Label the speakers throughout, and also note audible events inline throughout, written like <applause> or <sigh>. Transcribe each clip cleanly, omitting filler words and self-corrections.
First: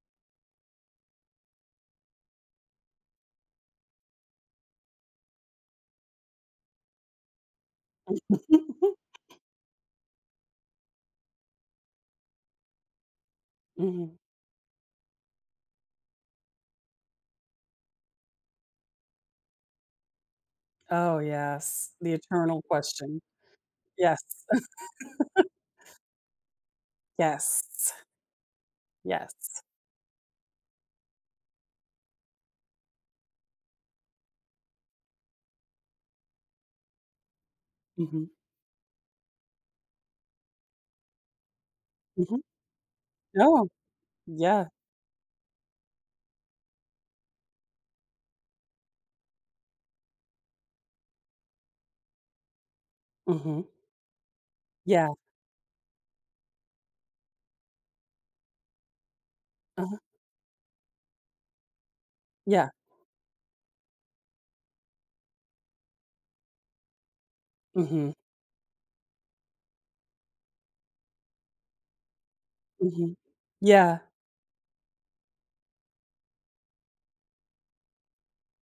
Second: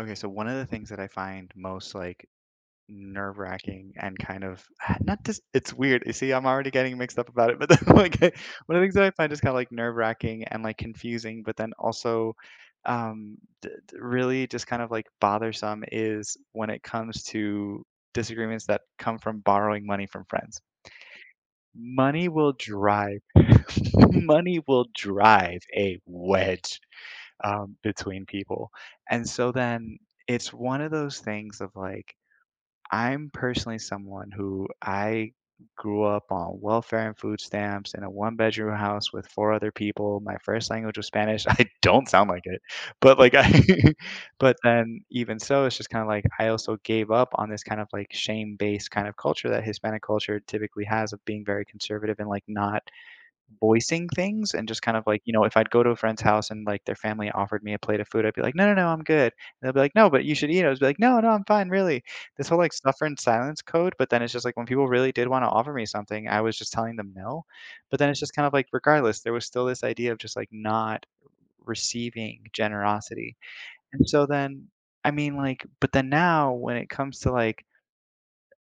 Speaker 1: Okay, so one of the things that I find most like nerve-wracking and kind of <sighs> not just it's weird. You see, I'm already getting mixed up about it, but <laughs> like I- one of the things that I
Speaker 2: <laughs>
Speaker 1: find is kind of like nerve-wracking and like confusing, but then also um
Speaker 2: Mhm.
Speaker 1: really just kind of like bothersome is when it comes to disagreements that come from borrowing money from friends.
Speaker 2: Oh, yes, the
Speaker 1: Money will
Speaker 2: eternal
Speaker 1: drive
Speaker 2: question.
Speaker 1: <laughs>
Speaker 2: Yes,
Speaker 1: money
Speaker 2: <laughs>
Speaker 1: will drive a wedge
Speaker 2: yes,
Speaker 1: between people. And so
Speaker 2: yes.
Speaker 1: then it's one of those things of like, I'm personally someone who I grew up on welfare and food stamps in a
Speaker 2: Mhm,
Speaker 1: one bedroom house with four other people. My first language was Spanish. <laughs> I don't sound
Speaker 2: mhm.
Speaker 1: like it, but like I,
Speaker 2: No,
Speaker 1: <laughs> but
Speaker 2: yeah,
Speaker 1: then even so, it's just kind of like I also gave up on this kind of like shame based kind of culture that Hispanic culture typically has of being very conservative and like not
Speaker 2: mhm,
Speaker 1: voicing things and just kind of
Speaker 2: yeah,
Speaker 1: like, you know, if I'd go to a friend's house and like their family offered me a plate of food, I'd be like, "No, no, no, I'm good." And they'll be like,
Speaker 2: uh-huh,
Speaker 1: "No, but you should eat it." I was like, "No, no, I'm fine, really." This whole
Speaker 2: yeah,
Speaker 1: like suffer and silence code, but then it's just like when people really did want to offer me something, I was just telling them no. But then
Speaker 2: mhm,
Speaker 1: it's just kind of like regardless, there was still this idea of just like not receiving
Speaker 2: mhm,
Speaker 1: generosity.
Speaker 2: yeah,
Speaker 1: And so then I mean like but then now when it comes to like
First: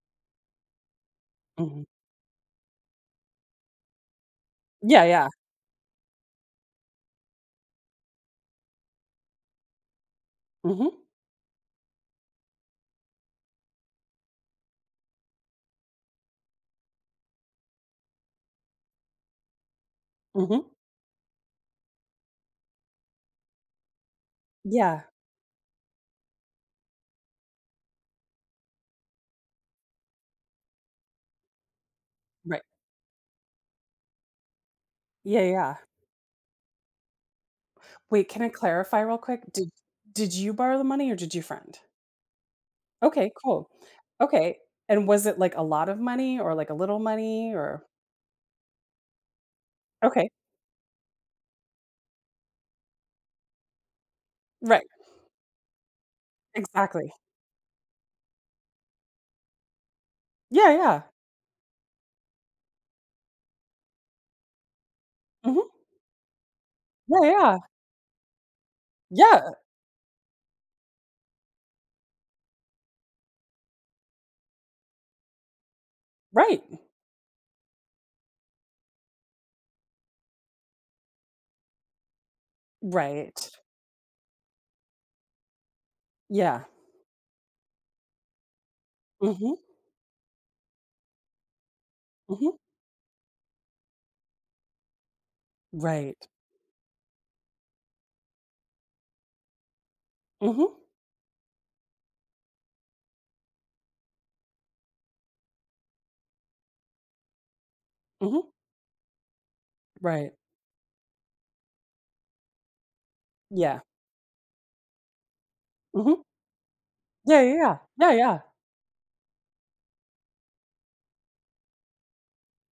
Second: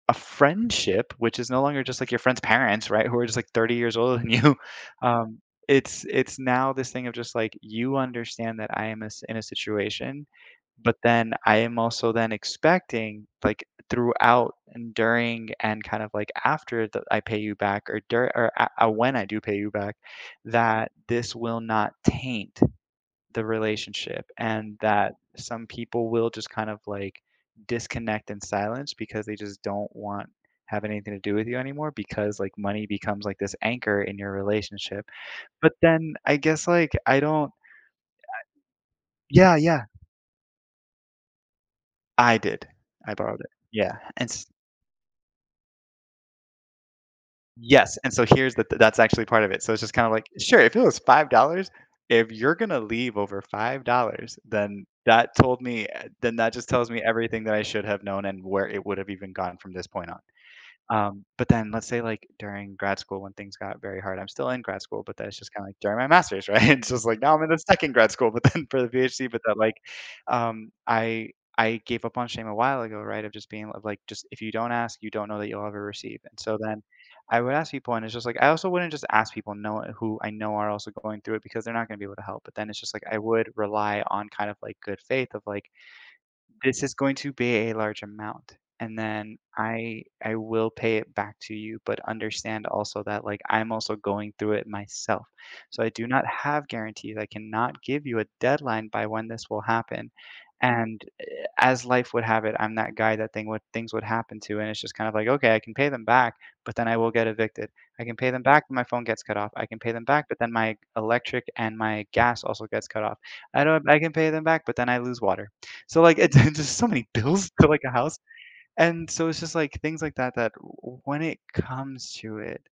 Speaker 1: a friendship, which is no longer
Speaker 2: mhm,
Speaker 1: just like your friend's parents, right? Who are just like 30 years older than you. <laughs>
Speaker 2: yeah, yeah,
Speaker 1: Um, it's now this thing of just like you understand that I am a s in a situation,
Speaker 2: mhm,
Speaker 1: but then I am also then expecting like throughout and during and kind of like after that I pay you back or when I do pay you back,
Speaker 2: mhm,
Speaker 1: that this will not taint the relationship and
Speaker 2: yeah,
Speaker 1: that some people will just kind of like disconnect in silence because they just don't want have anything to do with you anymore because like
Speaker 2: right,
Speaker 1: money becomes like this anchor in your relationship.
Speaker 2: yeah,
Speaker 1: But
Speaker 2: yeah.
Speaker 1: then I guess like I don't
Speaker 2: Wait, can I clarify real quick?
Speaker 1: yeah,
Speaker 2: Did
Speaker 1: yeah.
Speaker 2: did you borrow the money or did you friend?
Speaker 1: I did. I
Speaker 2: Okay,
Speaker 1: borrowed it.
Speaker 2: cool.
Speaker 1: Yeah. And
Speaker 2: Okay, and was it like a lot of money or like a little money or
Speaker 1: yes, and so here's the th that's actually part of it. So it's just kinda like,
Speaker 2: Okay,
Speaker 1: sure, if it was $5, if you're gonna leave over $5, then
Speaker 2: right,
Speaker 1: that told me, then that just tells me
Speaker 2: exactly.
Speaker 1: everything that I should have known and where it would have even gone from this point on.
Speaker 2: Yeah, yeah,
Speaker 1: But then let's say, like, during grad school when things got very hard I'm still in grad school, but that's just kinda
Speaker 2: mhm.
Speaker 1: like during my master's, right? <laughs> It's just
Speaker 2: Yeah,
Speaker 1: like now I'm in the
Speaker 2: yeah.
Speaker 1: second grad school, but then for the PhD, but
Speaker 2: Yeah,
Speaker 1: that, like, um, I I gave up on shame a while ago, right, of just being of like, just if you don't ask, you don't know that you'll ever receive. And so
Speaker 2: right.
Speaker 1: then I would ask people, and it's just like I also wouldn't just ask people know who I know are also going through it because they're not gonna be able to help. But then it's just like I would
Speaker 2: Right.
Speaker 1: rely on kind of like good faith of like,
Speaker 2: Yeah.
Speaker 1: this is going to be a large amount, and then
Speaker 2: Mhm,
Speaker 1: I will pay it back to you, but
Speaker 2: mhm.
Speaker 1: understand also that, like, I'm also going through it myself. So I do
Speaker 2: Right.
Speaker 1: not have guarantees. I cannot give you a deadline by when this will happen,
Speaker 2: Mhm,
Speaker 1: and, as life would have it, I'm that guy that things would happen to, and it's just kind of like, "Okay, I can pay them back, but then I will get evicted. I can pay
Speaker 2: mhm.
Speaker 1: them back, but my phone gets cut off. I can pay them back,
Speaker 2: Right.
Speaker 1: but then my electric and my gas also gets cut off. I
Speaker 2: Yeah.
Speaker 1: don't I can pay them back, but then I lose water." So, like,
Speaker 2: Mhm.
Speaker 1: it's <laughs> it's just so many
Speaker 2: Yeah,
Speaker 1: bills
Speaker 2: yeah,
Speaker 1: to,
Speaker 2: yeah.
Speaker 1: like, a
Speaker 2: Yeah,
Speaker 1: house,
Speaker 2: yeah.
Speaker 1: and so it's just, like, things like that that w when it comes to it,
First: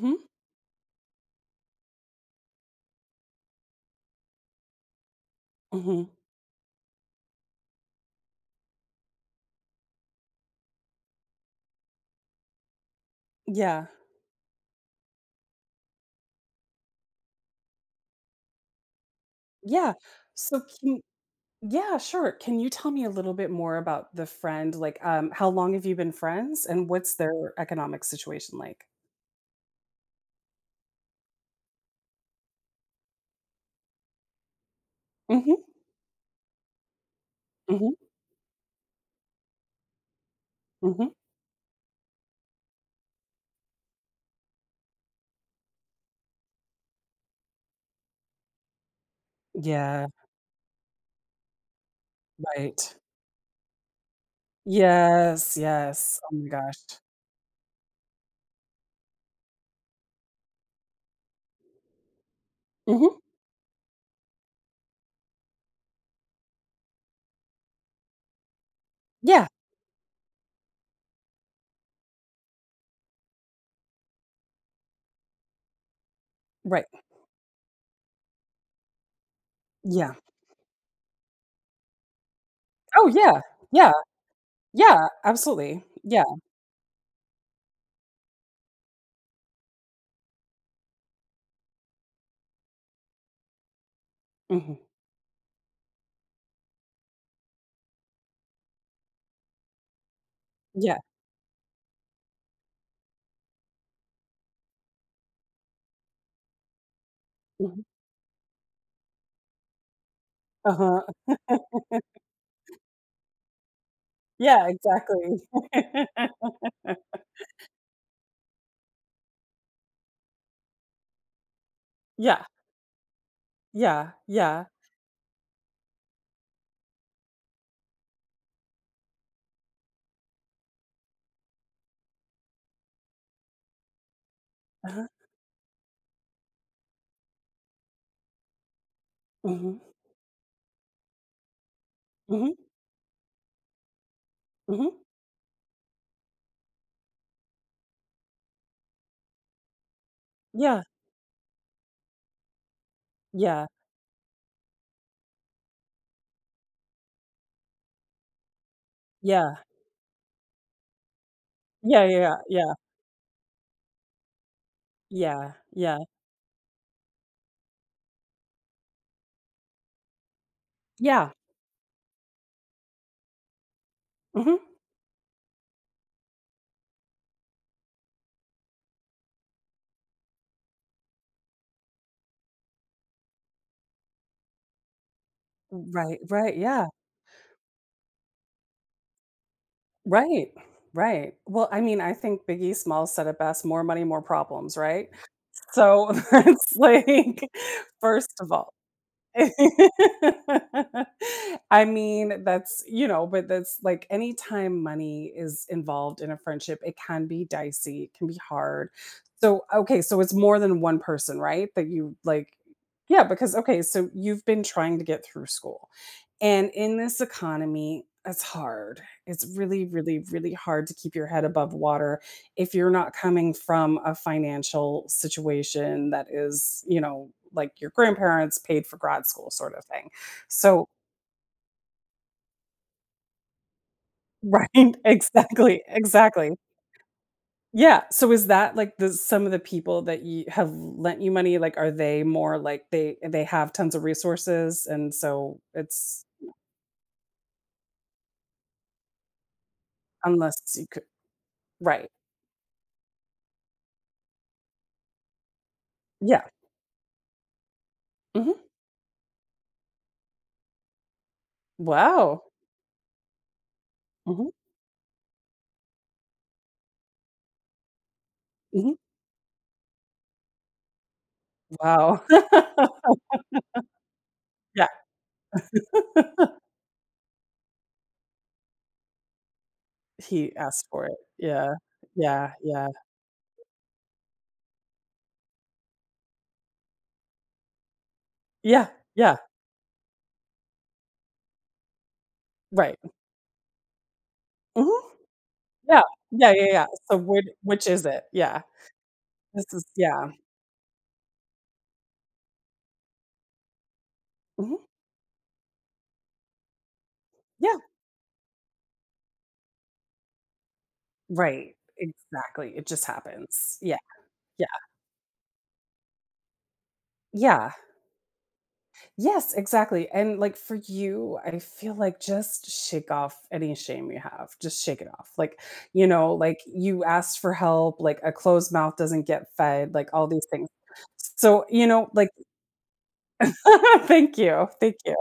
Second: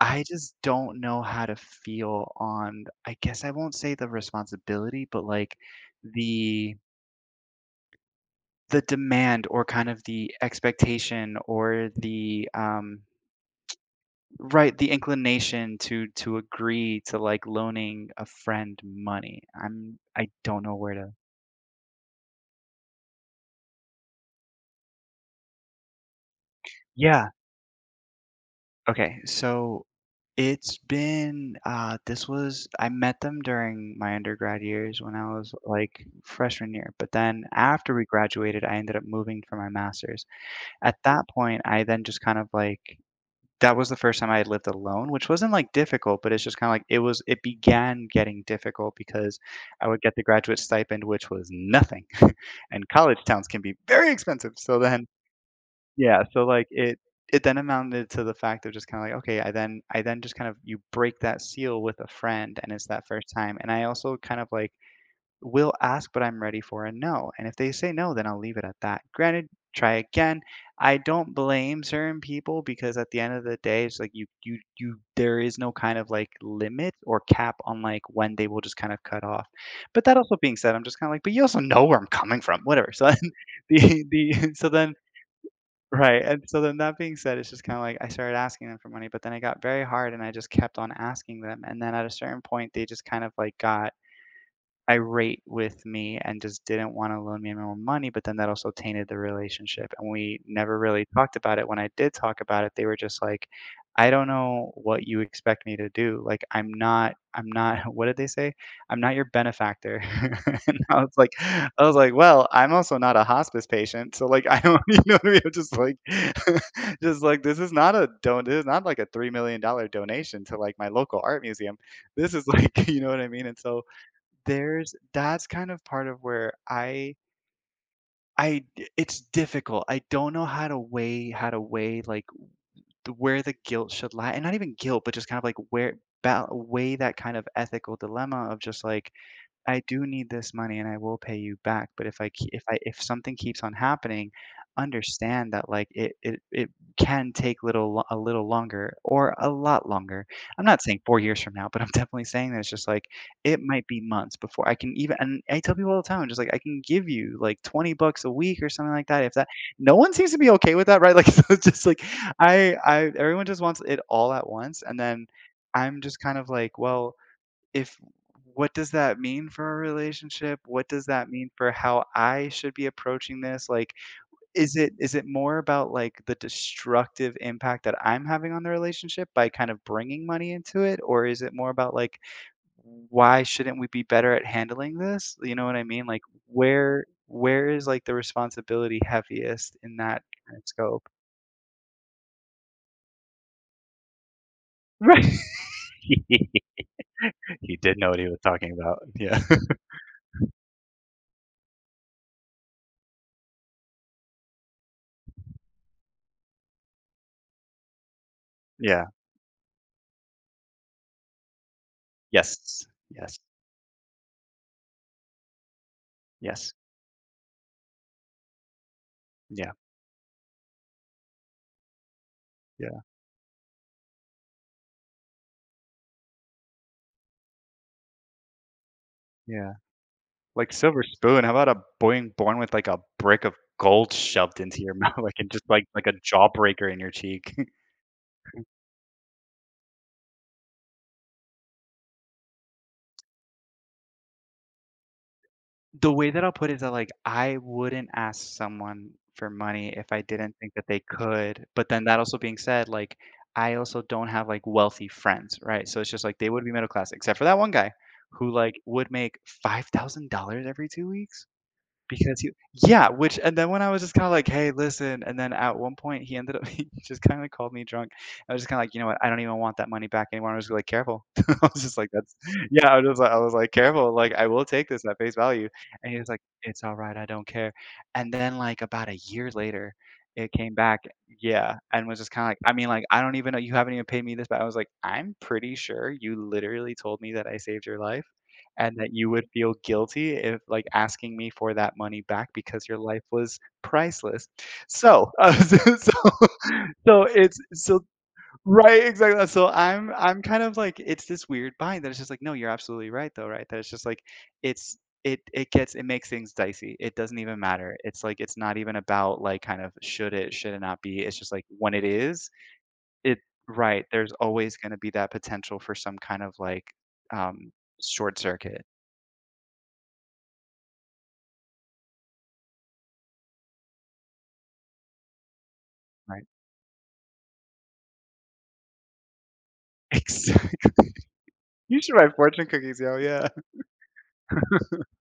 Speaker 1: I just don't know how to feel on I guess I won't say the responsibility, but, like,
Speaker 2: mhm.
Speaker 1: the the demand or kind of the expectation or the,
Speaker 2: Yeah.
Speaker 1: right, the inclination to agree to, like, loaning a friend money.
Speaker 2: Yeah.
Speaker 1: I
Speaker 2: So
Speaker 1: don't know where
Speaker 2: can
Speaker 1: to.
Speaker 2: Yeah, sure. Can you tell me a little bit more about the friend? Like, how long have you been friends and what's
Speaker 1: Yeah.
Speaker 2: their economic situation like?
Speaker 1: Okay, so it's been this was I met them during my undergrad years when I was
Speaker 2: Mhm,
Speaker 1: like freshman year. But then
Speaker 2: mhm,
Speaker 1: after we graduated, I ended up moving for my master's. At
Speaker 2: mhm.
Speaker 1: that point, I then just kind of like that was the first time I had lived alone, which wasn't like difficult, but it's just kind of like it began getting difficult because I would
Speaker 2: Yeah,
Speaker 1: get the graduate stipend, which was nothing. <laughs> And
Speaker 2: right.
Speaker 1: college towns can be very expensive. So then
Speaker 2: Yes, yes.
Speaker 1: yeah,
Speaker 2: Oh
Speaker 1: so,
Speaker 2: my
Speaker 1: like,
Speaker 2: gosh.
Speaker 1: it then amounted to the fact of just kinda like, okay, I then just kind of you break that seal with a friend, and it's that
Speaker 2: Mhm.
Speaker 1: first time, and I also kind of, like, will ask, but I'm ready for a no, and if they say no, then I'll leave it at that. Granted,
Speaker 2: Yeah,
Speaker 1: try again. I don't blame certain people because at the end of the day, it's like you there is no kind of, like,
Speaker 2: right.
Speaker 1: limit or cap on, like, when they will just kind of cut off. But
Speaker 2: Yeah.
Speaker 1: that also being said, I'm just kinda like, "But you also know where I'm coming from." Whatever. So,
Speaker 2: Oh, yeah.
Speaker 1: <laughs>
Speaker 2: Yeah.
Speaker 1: the so then
Speaker 2: Yeah, absolutely.
Speaker 1: right,
Speaker 2: Yeah.
Speaker 1: and so then that being said, it's just kinda like I started asking them for money, but then it got very hard and I just kept on asking them, and then at a certain point, they just kind of like got
Speaker 2: Mhm.
Speaker 1: irate with me and just didn't wanna loan me any more money, but then that also tainted the relationship, and we never
Speaker 2: Yeah.
Speaker 1: really talked about it. When I did talk about it, they were just like, "I don't know what you expect me to do. Like, I'm not"
Speaker 2: Mhm.
Speaker 1: <laughs> what did they say? "I'm not your benefactor." <laughs> And
Speaker 2: Uh-huh.
Speaker 1: I was like, "Well, I'm also not a hospice patient, so, like, I
Speaker 2: Yeah,
Speaker 1: don't" <laughs> you know what I
Speaker 2: exactly.
Speaker 1: mean? I'm just like
Speaker 2: <laughs>
Speaker 1: <laughs> just like, "This is not a don this is not like a $3 million dollar donation to, like, my local art museum. This
Speaker 2: Yeah.
Speaker 1: is like" <laughs> you know what I mean? And so
Speaker 2: Yeah. Yeah.
Speaker 1: there's that's kind of part of where I d it's difficult. I don't know how to weigh like, the where the guilt should lie and not even guilt,
Speaker 2: Uh-huh.
Speaker 1: but just kind of, like, where ba weigh that kind of ethical dilemma of just, like,
Speaker 2: Mhm.
Speaker 1: I do need this money and I will pay you back. But
Speaker 2: Mhm.
Speaker 1: if I if something keeps on happening,
Speaker 2: Mhm.
Speaker 1: understand that like it can take a little longer or a lot longer. I'm not
Speaker 2: Yeah.
Speaker 1: saying 4 years from now, but I'm <laughs> definitely saying that it's just like it
Speaker 2: Yeah.
Speaker 1: might be months before I can even. And I tell people all the time, just like I can give you like 20 bucks a week or something like that. If that
Speaker 2: Yeah.
Speaker 1: no one seems to be okay with that, right? <laughs> Like so it's just like
Speaker 2: Yeah, yeah, yeah,
Speaker 1: I everyone just wants it all at once, and then
Speaker 2: yeah, yeah,
Speaker 1: I'm just kind of like well if what does that mean for our relationship? What does that
Speaker 2: yeah.
Speaker 1: mean for how I should be approaching this? Like,
Speaker 2: Mhm.
Speaker 1: is it more about, like, the destructive impact that I'm having on the relationship by kind of bringing money into it? Or is it more about, like, why shouldn't we be better at handling this? You know what I mean?
Speaker 2: Right,
Speaker 1: Like,
Speaker 2: right, yeah.
Speaker 1: where is, like, the responsibility heaviest in that
Speaker 2: Right,
Speaker 1: kind of scope?
Speaker 2: right. Well, I mean, I think Biggie Smalls said it best, "More money, more problems,"
Speaker 1: <laughs>
Speaker 2: right?
Speaker 1: Right.
Speaker 2: So, <laughs>
Speaker 1: <laughs>
Speaker 2: it's like,
Speaker 1: He did know what he
Speaker 2: first
Speaker 1: was
Speaker 2: of
Speaker 1: talking
Speaker 2: all
Speaker 1: about.
Speaker 2: <laughs>
Speaker 1: Yeah. <laughs>
Speaker 2: I mean, that's, but that's like anytime money is involved in a friendship, it can be dicey, it can be hard.
Speaker 1: Yeah.
Speaker 2: So, okay, so it's more than one person, right? That you like,
Speaker 1: Yes.
Speaker 2: yeah,
Speaker 1: Yes.
Speaker 2: because, okay, so you've been trying to get through school. And
Speaker 1: Yes.
Speaker 2: in this economy, it's hard. It's
Speaker 1: Yeah.
Speaker 2: really, really, really hard to keep your head above water if you're
Speaker 1: Yeah,
Speaker 2: not coming from a financial situation that is, like your grandparents paid for grad school
Speaker 1: yeah.
Speaker 2: sort of thing.
Speaker 1: Like
Speaker 2: So
Speaker 1: silver spoon, how about a boy born with like a brick of gold
Speaker 2: <laughs>
Speaker 1: shoved into your
Speaker 2: right,
Speaker 1: mouth, <laughs> like, and just
Speaker 2: exactly,
Speaker 1: like a
Speaker 2: exactly.
Speaker 1: jawbreaker in your cheek. <laughs>
Speaker 2: Yeah, so is that like the some of the people that you have lent you money, like, are they more like they have tons of resources and so
Speaker 1: The
Speaker 2: it's
Speaker 1: way that I'll put it is that like I wouldn't ask someone for money if I didn't
Speaker 2: unless
Speaker 1: think that
Speaker 2: you
Speaker 1: they
Speaker 2: could
Speaker 1: could. But then
Speaker 2: right.
Speaker 1: that also being said, like I also don't have like wealthy friends, right? So it's just like
Speaker 2: Yeah.
Speaker 1: they would be middle class, except for that one guy who
Speaker 2: Mhm.
Speaker 1: like would make $5,000 every 2 weeks. Because
Speaker 2: Wow.
Speaker 1: you yeah, which and then when I was just kinda like,
Speaker 2: Mhm,
Speaker 1: "Hey, listen," and then at one point, he ended up <laughs> he just kinda called me drunk. I was just kinda like,
Speaker 2: mhm.
Speaker 1: "You know what? I don't even want that money back anymore." I was like, "Careful." <laughs> I was just like,
Speaker 2: Wow.
Speaker 1: I
Speaker 2: <laughs>
Speaker 1: was like "Careful, like, I will take
Speaker 2: Yeah.
Speaker 1: this at face value." And he was like,
Speaker 2: <laughs>
Speaker 1: "It's alright, I don't care." And then, like, about a year later, it
Speaker 2: He
Speaker 1: came
Speaker 2: asked
Speaker 1: back,
Speaker 2: for it. Yeah.
Speaker 1: yeah, and was just kinda
Speaker 2: Yeah,
Speaker 1: like I mean,
Speaker 2: yeah.
Speaker 1: like, "I don't even know you haven't even paid me this back." I was like, "I'm pretty sure you literally told me that I saved your life,
Speaker 2: Yeah,
Speaker 1: and that you
Speaker 2: yeah,
Speaker 1: would feel guilty if like, asking me for that money back because your
Speaker 2: right.
Speaker 1: life was priceless."
Speaker 2: Mhm.
Speaker 1: So, <laughs> so
Speaker 2: Yeah,
Speaker 1: so
Speaker 2: yeah, yeah, yeah. So
Speaker 1: so it's
Speaker 2: which
Speaker 1: so
Speaker 2: is it? Yeah.
Speaker 1: Right, exactly.
Speaker 2: This
Speaker 1: So
Speaker 2: is
Speaker 1: I'm
Speaker 2: yeah.
Speaker 1: I'm kind of like it's this weird bind that it's just like, no, you're absolutely right though, right? That it's just like
Speaker 2: Mhm.
Speaker 1: it's it it gets it makes things dicey. It doesn't even
Speaker 2: Yeah,
Speaker 1: matter. It's like it's not even about like kind of should it not be. It's just like
Speaker 2: right.
Speaker 1: when it is,
Speaker 2: Exactly. It just
Speaker 1: it
Speaker 2: happens. Yeah,
Speaker 1: right, there's
Speaker 2: yeah,
Speaker 1: always gonna be that potential for some kind of like um
Speaker 2: yeah.
Speaker 1: short circuit,
Speaker 2: Yes, exactly. And, like, for you, I feel like just shake off any shame you have. Just shake it off. Like,
Speaker 1: right?
Speaker 2: like, you asked for help, like, a closed mouth doesn't get fed, like, all these things.
Speaker 1: Exactly. <laughs>
Speaker 2: So,
Speaker 1: You should
Speaker 2: like
Speaker 1: write fortune cookies, yo, yeah.
Speaker 2: <laughs> Thank you, thank you.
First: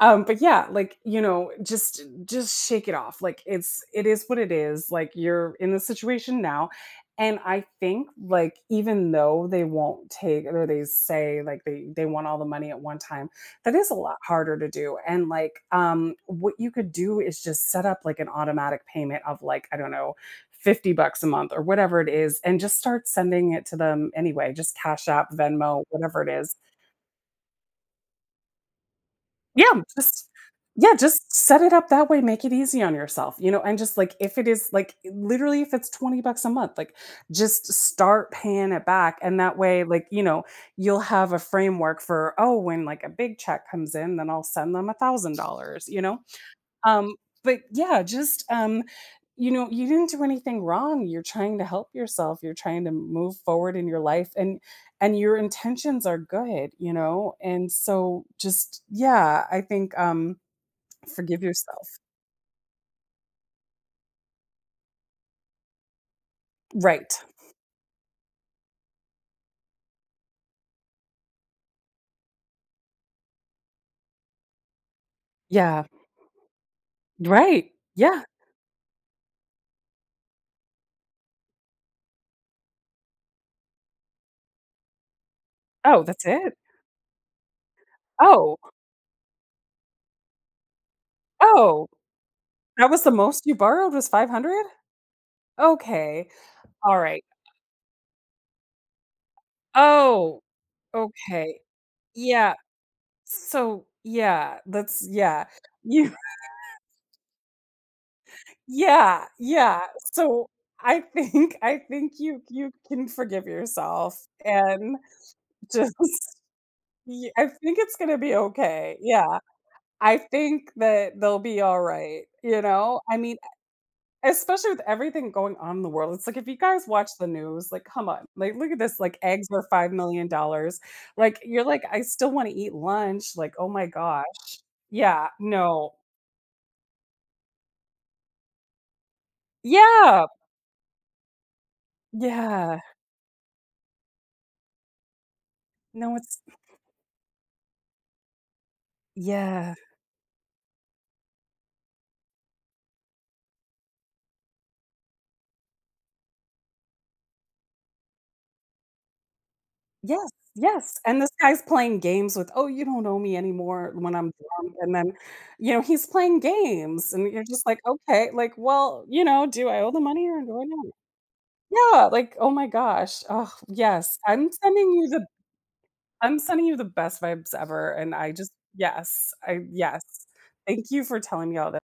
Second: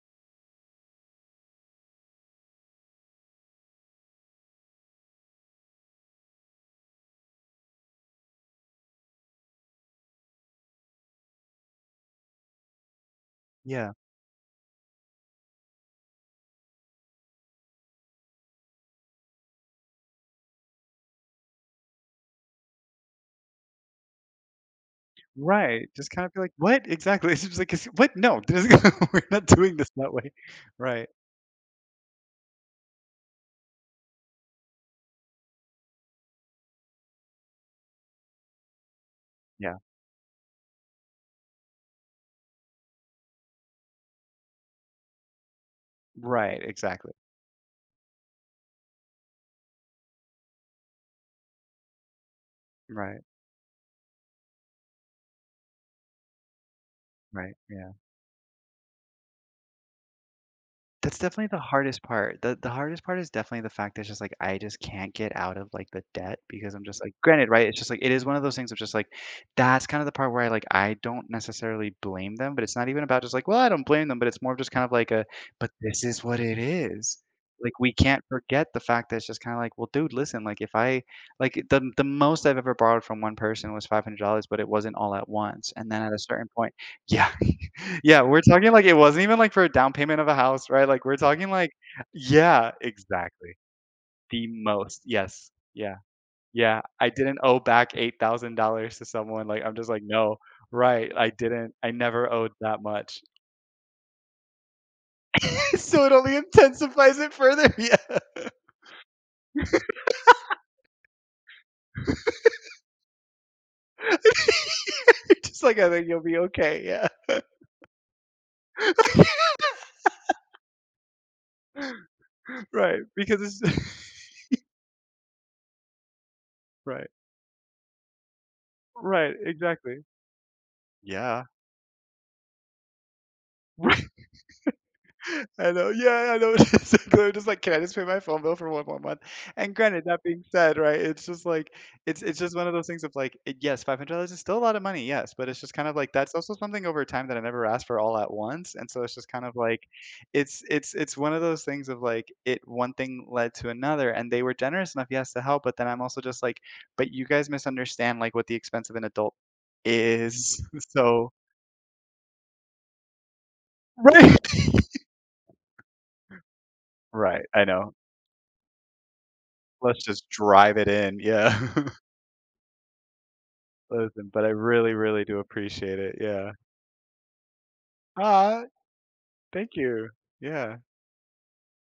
Speaker 2: But yeah, like, just shake it off. Like it is what it is. Like you're in the situation now. And I think like even though they won't take or they say like they want all the money at one time, that is
Speaker 1: Yeah.
Speaker 2: a lot harder to do. And like what you could do is just set up like an automatic payment of like, I don't know, 50 bucks a month or whatever it is, and just start sending it to them anyway. Just Cash App, Venmo,
Speaker 1: Right, just
Speaker 2: whatever it
Speaker 1: kinda be like,
Speaker 2: is
Speaker 1: "What?" Exactly, <laughs> it's just like, "It's what? No, this is- <laughs> we're not doing
Speaker 2: yeah,
Speaker 1: this that
Speaker 2: just
Speaker 1: way."
Speaker 2: yeah,
Speaker 1: Right.
Speaker 2: just set it up that way, make it easy on yourself, and just like if it is like literally if it's 20 bucks a month, like just start paying it back. And that
Speaker 1: Yeah.
Speaker 2: way, like, you'll have a framework for, oh, when like a big check comes in, then I'll send them $1,000, you know?
Speaker 1: Right, exactly.
Speaker 2: Um, but yeah, just, you didn't do anything wrong. You're trying to help yourself. You're trying to
Speaker 1: Right,
Speaker 2: move forward in your life and your intentions are good, you know?
Speaker 1: right,
Speaker 2: And
Speaker 1: yeah.
Speaker 2: so just yeah, I think
Speaker 1: That's
Speaker 2: forgive
Speaker 1: definitely the
Speaker 2: yourself.
Speaker 1: hardest part. The hardest part is definitely the fact that it's just, like, I just can't get out of, like, the debt because I'm just like
Speaker 2: Right.
Speaker 1: granted, right? It's just like it is one of those things of just like that's kind of the part where I, like, I don't necessarily blame them, but it's not even about just like, "Well, I don't blame them," but it's more of just kind of like a, "But
Speaker 2: Yeah.
Speaker 1: this is what it is."
Speaker 2: Right.
Speaker 1: Like, we can't
Speaker 2: Yeah.
Speaker 1: forget the fact that it's just kinda like, "Well, dude, listen, like, if I" like, the most I've ever borrowed from one person was $500, but it wasn't all at once, and then
Speaker 2: Oh,
Speaker 1: at a
Speaker 2: that's
Speaker 1: certain
Speaker 2: it.
Speaker 1: point yeah. Yeah, we're
Speaker 2: Oh.
Speaker 1: talking like it wasn't even like for a down payment of a house, right? Like, we're talking like
Speaker 2: Oh,
Speaker 1: yeah,
Speaker 2: that was the most you
Speaker 1: exactly.
Speaker 2: borrowed was
Speaker 1: The
Speaker 2: 500?
Speaker 1: most, yes. Yeah,
Speaker 2: Okay.
Speaker 1: yeah.
Speaker 2: All
Speaker 1: I
Speaker 2: right.
Speaker 1: didn't owe back $8,000 to someone, like, I'm just like, "No."
Speaker 2: Oh,
Speaker 1: Right, I
Speaker 2: okay.
Speaker 1: didn't I never owed
Speaker 2: Yeah.
Speaker 1: that much.
Speaker 2: So, yeah, that's yeah.
Speaker 1: <laughs> So it
Speaker 2: You
Speaker 1: only intensifies it further, <laughs> yeah.
Speaker 2: Yeah, yeah. So I think you you can forgive yourself and
Speaker 1: <laughs> Just like, "I
Speaker 2: just
Speaker 1: think you'll be okay,"
Speaker 2: <laughs>
Speaker 1: yeah.
Speaker 2: y I think it's gonna be okay.
Speaker 1: <laughs>
Speaker 2: Yeah. I think that they'll be alright, you
Speaker 1: Right,
Speaker 2: know? I mean,
Speaker 1: because it's
Speaker 2: especially with everything going on in the world, it's like if you guys
Speaker 1: <laughs> right,
Speaker 2: watch the news, like, come on, like, look at this, like,
Speaker 1: right,
Speaker 2: eggs were
Speaker 1: exactly.
Speaker 2: $5,000,000. Like,
Speaker 1: Yeah.
Speaker 2: you're like, "I still wanna eat lunch," like, "Oh my
Speaker 1: <laughs>
Speaker 2: gosh." Yeah,
Speaker 1: <laughs> I know,
Speaker 2: no.
Speaker 1: yeah, I know. <laughs> Exactly. I'm just like, can I just pay my phone bill for one more month? And granted, that
Speaker 2: Yeah,
Speaker 1: being said, right, it's just like it's just one of
Speaker 2: yeah.
Speaker 1: those things of like, it, yes, $500 is still a lot of money, yes, but it's just kind of like
Speaker 2: No,
Speaker 1: that's
Speaker 2: it's
Speaker 1: also something over time that I never asked for all at once, and so it's just kind of
Speaker 2: yeah.
Speaker 1: like, it's one of those things of like it one thing led to another, and they were generous enough, yes, to help, but then I'm also just like, but you guys misunderstand like what the expense of an adult
Speaker 2: Yes,
Speaker 1: is, <laughs>
Speaker 2: yes, and
Speaker 1: so
Speaker 2: this guy's playing games with, "Oh, you don't owe me anymore," when I'm
Speaker 1: right,
Speaker 2: drunk, and then, he's playing games, and
Speaker 1: right,
Speaker 2: you're
Speaker 1: I
Speaker 2: just like,
Speaker 1: know.
Speaker 2: "Okay," like, "Well, you know, do I owe the
Speaker 1: Let's just
Speaker 2: money or do I
Speaker 1: drive
Speaker 2: not?"
Speaker 1: it in, yeah. <laughs>
Speaker 2: Yeah, like, oh my gosh, oh yes,
Speaker 1: Listen, but I
Speaker 2: I'm sending
Speaker 1: really,
Speaker 2: you
Speaker 1: really
Speaker 2: the
Speaker 1: do appreciate it,
Speaker 2: I'm
Speaker 1: yeah.
Speaker 2: sending you the best vibes ever, and I just
Speaker 1: Ah,
Speaker 2: yes, I
Speaker 1: thank
Speaker 2: yes.
Speaker 1: you. Yeah.
Speaker 2: Thank you for telling me all this.